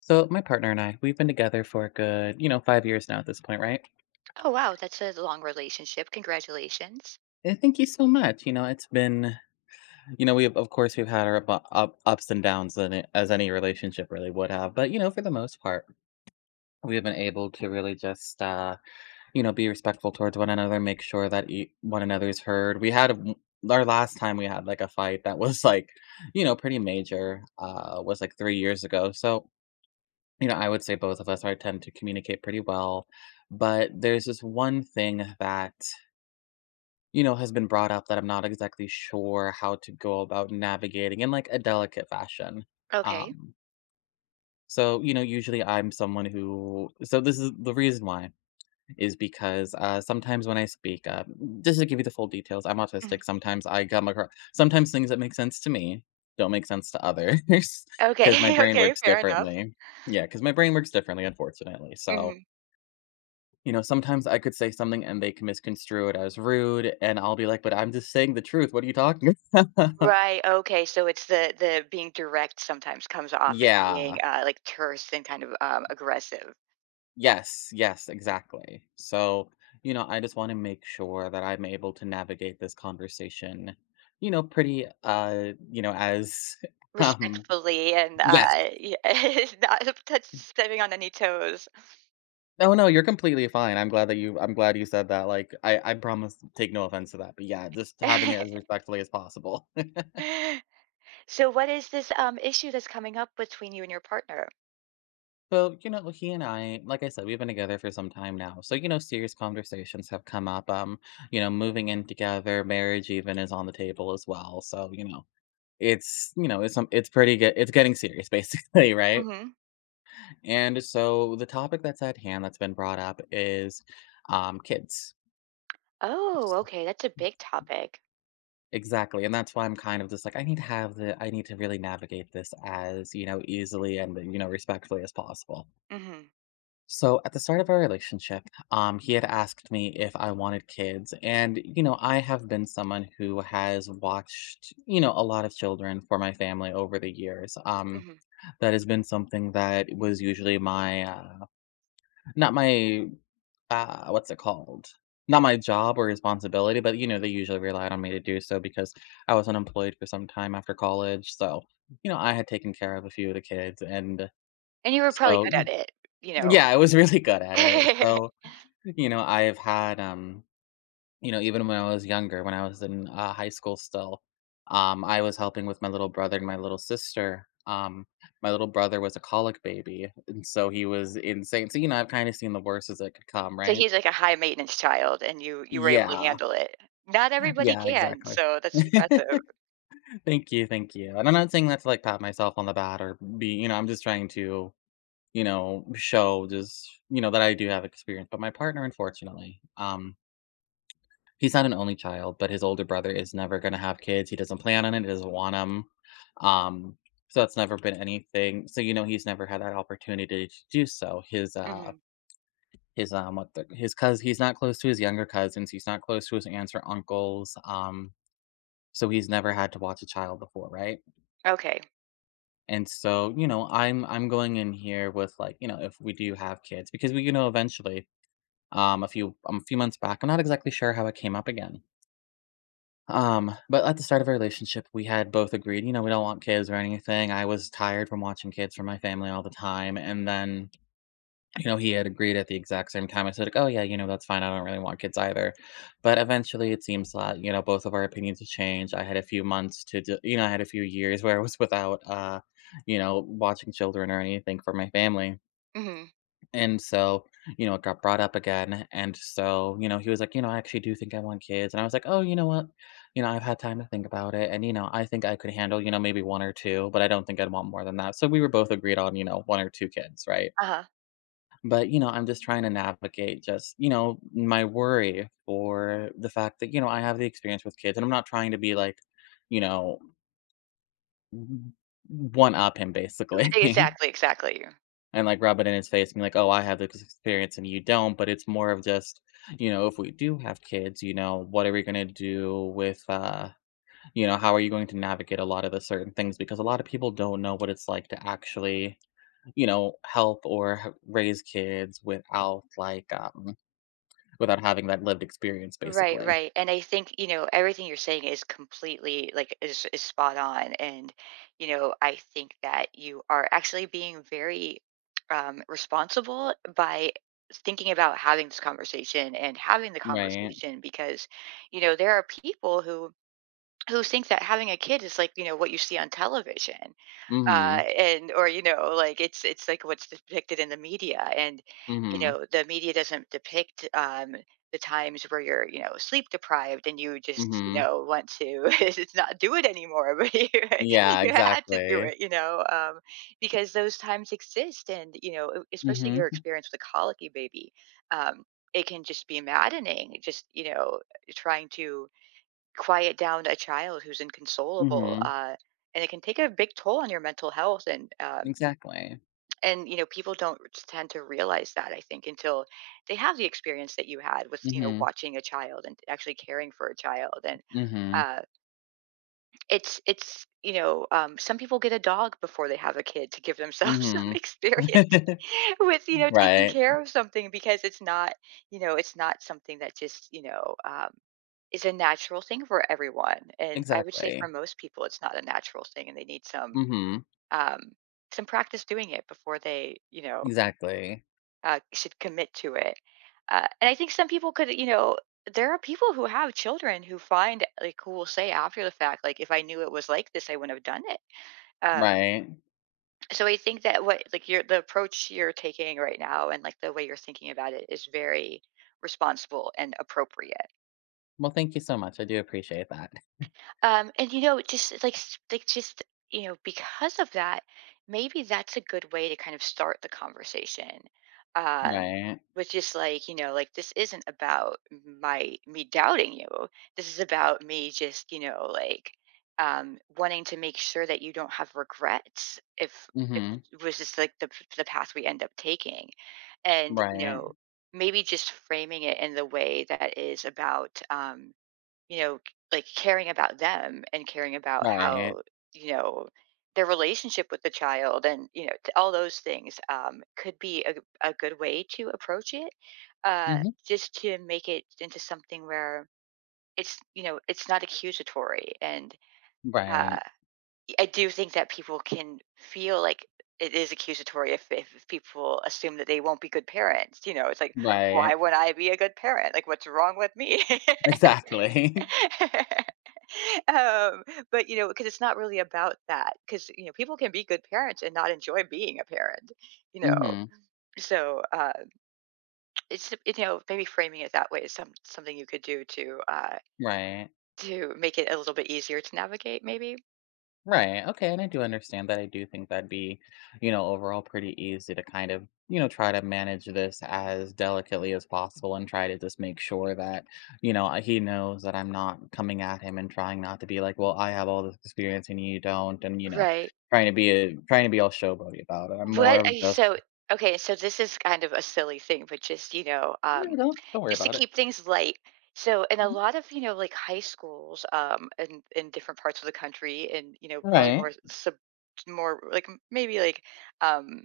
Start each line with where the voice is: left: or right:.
left: So my partner and I, we've been together for a good, you know, 5 years now at this point, right?
right: Oh, wow, that's a long relationship. Congratulations.
left: And thank you so much. You know, it's been, we have, of course, we've had our ups and downs in it, as any relationship really would have. But, you know, for the most part, we have been able to really just, you know, be respectful towards one another, make sure that one another is heard. We had a w- Our last time we had like a fight that was like, you know, pretty major, was like 3 years ago. So you know, I would say both of us are tend to communicate pretty well, but there's this one thing that, you know, has been brought up that I'm not exactly sure how to go about navigating in like a delicate fashion.
right: Okay.
left: Um, so, you know, usually I'm someone who, so this is the reason why is because sometimes when I speak, just to give you the full details, I'm
right: Mhm.
left: autistic. Sometimes I come across, sometimes things that make sense to me don't make sense to others because my
right: Okay,
left: brain
right: okay,
left: works
right: fair enough.
left: differently. Yeah, because my brain works differently, unfortunately. So,
right: Mhm.
left: you know, sometimes I could say something and they can misconstrue it as rude, and I'll be like, "But I'm just saying the truth. What are you talking about?"
right: Right, okay, so it's the being direct sometimes comes off as being,
left: Yeah.
right: like, terse and kind of, aggressive.
left: Yes, yes, exactly. So, you know, I just wanna make sure that I'm able to navigate this conversation, you know, pretty, you know, as, um
right: Respectfully and,
left: yes.
right: yeah, it's not touch stepping on any toes.
left: No, no, you're completely fine. I'm glad that you I'm glad you said that. Like, I promise take no offense to that, but yeah, just having it as respectfully as possible.
right: So what is this, issue that's coming up between you and your partner?
left: So, you know, he and I, like I said, we've been together for some time now. So, you know, serious conversations have come up. You know, moving in together, marriage even is on the table as well. So, you know, it's you know, it's pretty good. It's getting serious, basically, right?
right: Mhm.
left: And so, the topic that's at hand that's been brought up is, kids.
right: Oh, okay, that's a big topic.
left: Exactly, and that's why I'm kind of just like I need to really navigate this as you know easily and you know respectfully as possible.
right: Mhm,
left: So at the start of our relationship, he had asked me if I wanted kids. And, you know, I have been someone who has watched, you know, a lot of children for my family over the years.
right: mhm.
left: That has been something that was usually my, not my, what's it called? Not my job or responsibility, but, you know, they usually relied on me to do so because I was unemployed for some time after college. So, you know, I had taken care of a few of the kids. And
right: And you were probably
left: so,
right: good at it, you know.
left: yeah, I was really good at it. So, you know, I've had, you know, even when I was younger, when I was in high school still, I was helping with my little brother and my little sister. My little brother was a colic baby, and so he was insane. So, you know, I've kind of seen the worst as it could come,
right: So
left: right?
right: he's like a high maintenance child and you were able to
left: Yeah,
right: handle it. Not everybody
left: yeah,
right: can,
left: exactly.
right: so that's impressive.
left: Thank you, thank you. And I'm not saying that to like pat myself on the back or be, you know, I'm just trying to, you know, show just, you know, that I do have experience. But my partner, unfortunately, he's not an only child, but his older brother is never gonna have kids, he doesn't plan on it, he doesn't want 'em, um, so that's never been anything so, you know, he's never had that opportunity to do so.
right: Mhm.
left: His, what the his cousin. He's not close to his younger cousins, he's not close to his aunts or uncles, so he's never had to watch a child before, right?
right: Okay.
left: And so, you know, I'm going in here with, like, you know, if we do have kids because we you know, eventually, a few months back I'm not exactly sure how it came up again. But at the start of our relationship, we had both agreed, you know, we don't want kids or anything. I was tired from watching kids from my family all the time. And then, you know, he had agreed at the exact same time. I said, like, oh, yeah, you know, that's fine. I don't really want kids either. But eventually it seems that, you know, both of our opinions have changed. I had a few months to, d- You know, I had a few years where I was without, you know, watching children or anything for my family
right: Mhm.
left: and so, you know, it got brought up again. And so, you know, he was like, you know, I actually do think I want kids. And I was like, oh, you know what? You know, I've had time to think about it. And, you know, I think I could handle, you know, maybe one or two, but I don't think I'd want more than that. So we were both agreed on, you know, one or two kids, right?
right: Uh-huh.
left: But, you know, I'm just trying to navigate just, you know, my worry for the fact that, you know, I have the experience with kids and I'm not trying to be like, you know, one up him basically.
right: Exactly, exactly.
left: And, like, rub it in his face, being like, "Oh, I have this experience and you don't," but it's more of just, you know, if we do have kids, you know, what are we gonna do with, you know, how are you going to navigate a lot of the certain things? Because a lot of people don't know what it's like to actually, you know, help or h raise kids without, like, without having that lived experience,
right: Right,
left: basically.
right: right. And I think, you know, everything you're saying is completely like is spot on. And, you know, I think that you are actually being very, um, responsible by thinking about having this conversation and having the
left: Right.
right: conversation because, you know, there are people who think that having a kid is like, you know, what you see on television,
left: Mhm.
right: uh, and or, you know, like it's like what's depicted in the media. And, you
left: Mhm.
right: know, the media doesn't depict, um, the times where you're, you know, sleep deprived and you just, you
left: Mhm.
right: know, want to it's not do it anymore but you,
left: Yeah,
right: you had to do
left: exactly.
right: it, you know. Because those times exist, and, you know, especially your
left: Mhm.
right: experience with a colicky baby, um, it can just be maddening just, you know, trying to quiet down a child who's inconsolable,
left: Mhm.
right: and it can take a big toll on your mental health. And,
left: Exactly.
right: and you know, people don't tend to realize that, I think, until they have the experience that you had with, you know,
left: Mhm.
right: watching a child and actually caring for a child. And,
left: Mhm.
right: uh, it's, you know, some people get a dog before they have a kid to give themselves some
left: Mhm.
right: experience with, you know, taking
left: Right.
right: care of something. Because it's not, you know, it's not something that just, you know, is a natural thing for everyone. And I would say for
left: Exactly.
right: most people, it's not a natural thing and they need
left: Mhm.
right: um, some practice doing it before they, you know,
left: Exactly.
right: should commit to it. And I think some people could, you know, there are people who have children who find like who will say after the fact, like if I knew it was like this, I wouldn't have done it. Um,
left: Right.
right: so I think that what like your the approach you're taking right now and like the way you're thinking about it is very responsible and appropriate.
left: Well, thank you so much. I do appreciate that.
right: And you know, it just it's like like just you know, because of that, maybe that's a good way to kind of start the conversation. Um,
left: Right.
right: with just like you know, like this isn't about my me doubting you. This is about me just, you know, like, wanting to make sure that you don't have regrets if
left: Mhm.
right: it was just like the path we end up taking, and you
left: Right.
right: know maybe just framing it in the way that is about, you know, like caring about them and caring about
left: Right.
right: how, you know, their relationship with the child and, you know, all those things, could be a good way to approach it, uh,
left: Mhm.
right: just to make it into something where it's, you know, it's not accusatory. And, uh,
left: Right.
right: I do think that people can feel like it is accusatory if, if people assume that they won't be good parents. You know, it's like, why
left: Right.
right: would I be a good parent? Like, what's wrong with me?
left: Exactly.
right: um, but you know, because it's not really about that. Because, you know, people can be good parents and not enjoy being a parent. You know,
left: Mhm.
right: so, it's you know maybe framing it that way is something you could do to,
left: Right.
right: to make it a little bit easier to navigate, maybe.
left: Right. Okay. And I do understand that. I do think that'd be, you know, overall pretty easy to kind of, you know, try to manage this as delicately as possible and try to just make sure that, you know, he knows that I'm not coming at him and trying not to be like, well, I have all this experience and you don't. And, you know,
right: Right.
left: trying to be all showboaty about it. I'm more
right: What are
left: of
right: you
left: just,
right: so okay, so this is kind of a silly thing, but just, you know,
left: you know, don't worry
right: just to
left: about it.
right: keep things light. So in a
left: Mhm.
right: lot of, you know, like high schools, in different parts of the country and, you know, probably
left: Right.
right: more like maybe like, um,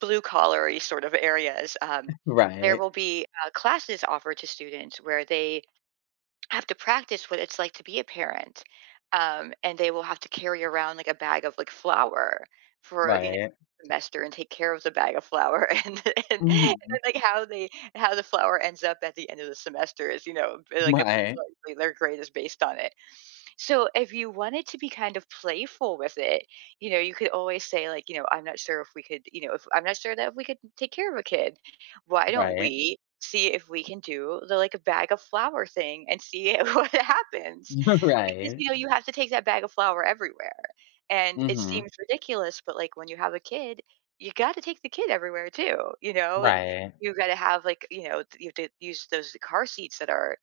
right: blue collar sort of areas, there
left: Right.
right: will be, classes offered to students where they have to practice what it's like to be a parent. And they will have to carry around like a bag of like flour for, you know,
left: Right.
right: semester and take care of the bag of flour and, and then,
left: Hmm.
right: like how they how the flour ends up at the end of the semester is, you know, like a
left: Right.
right: like, their grade is based on it. So if you wanted to be kind of playful with it, you know, you could always say like, you know, I'm not sure if we could, you know, if I'm not sure that if we could take care of a kid, why don't
left: Right.
right: we see if we can do the like a bag of flour thing and see what happens? Because,
left: Right.
right: you know, you have to take that bag of flour everywhere. And it
left: Hmm.
right: seems ridiculous, but like when you have a kid, you got to take the kid everywhere too, you know, and
left: Right.
right: you got to have like, you know, you have to use those car seats that are,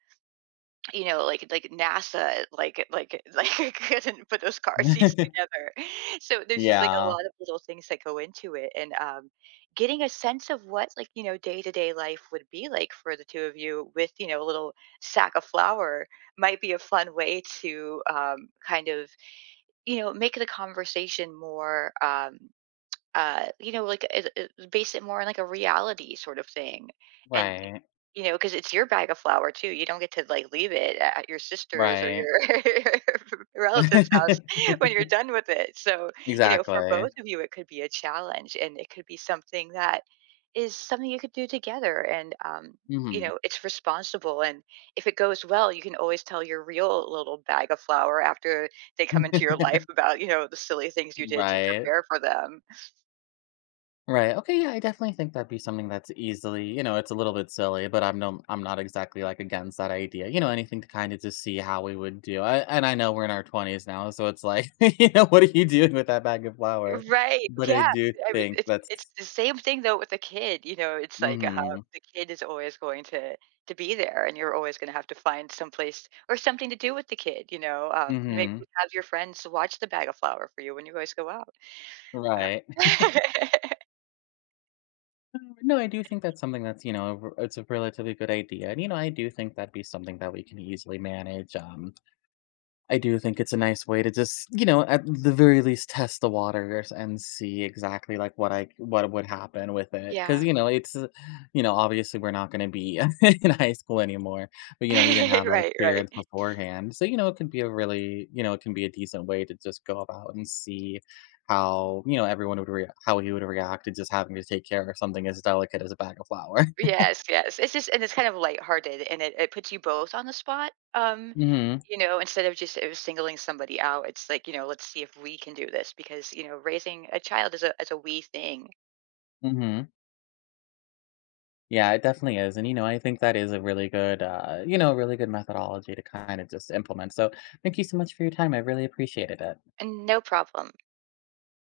right: you know, like NASA, like like couldn't put those car seats together. So there's just like a
left: Yeah,
right: lot of little things that go into it, and, getting a sense of what like, you know, day to day life would be like for the two of you with, you know, a little sack of flour might be a fun way to, kind of, you know, make the conversation more. You know, like, base it more on like a reality sort of thing, and
left: right,
right: you know, because it's your bag of flour too, you don't get to, like, leave it at your sister's or
left: right.
right: your relative's house when you're done with it, so, you know, for
left: Exactly.
right: both of you, it could be a challenge, and it could be something that is something you could do together, and, you
left: Mhm.
right: know, it's responsible, and if it goes well, you can always tell your real little bag of flour after they come into your life about, you know, the silly things you did to
left: Right,
right: prepare for them.
left: right. Okay, yeah, I definitely think that'd be something that's easily you know, it's a little bit silly, but I'm not exactly, like, against that idea, you know, anything to kinda just see how we would do. I know we're in our 20s now, so it's like, you know, what are you doing with that bag of flour?
right: Right,
left: But I
right: yeah,
left: do
right: I mean,
left: think
right: it's
left: that's
right: it's the same thing though with a kid, you know, it's like how
left: mhm,
right: the kid is always going to be there and you're always gonna have to find someplace or something to do with the kid, you know, maybe you
left: mhm,
right: have your friends watch the bag of flour for you when you guys go out. Uh
left: right. No, I do think that's something that's, you know, it's a relatively good idea. And, you know, I do think that'd be something that we can easily manage. I do think it's a nice way to just, you know, at the very least test the waters and see exactly like what would happen with it. Cause
right: Yeah.
left: you know, it's you know, obviously we're not gonna be in high school anymore. But you know, we didn't have that
right: Right, right.
left: experience beforehand. So, you know, it can be a really, you know, it can be a decent way to just go about and see how, you know, everyone would react how he would react to just having to take care of something as delicate as a bag of flour.
right: Yes, yes. It's just and it's kind of lighthearted and it puts you both on the spot.
left: Hmm.
right: You know, instead of just, singling somebody out, it's like, you know, let's see if we can do this because, you know, raising a child is a we thing.
left: Hmm. Yeah, it definitely is, and, you know, I think that is a really good, you know, really good methodology to kind of just implement, so thank you so much for your time, I really appreciated it.
right: And no problem.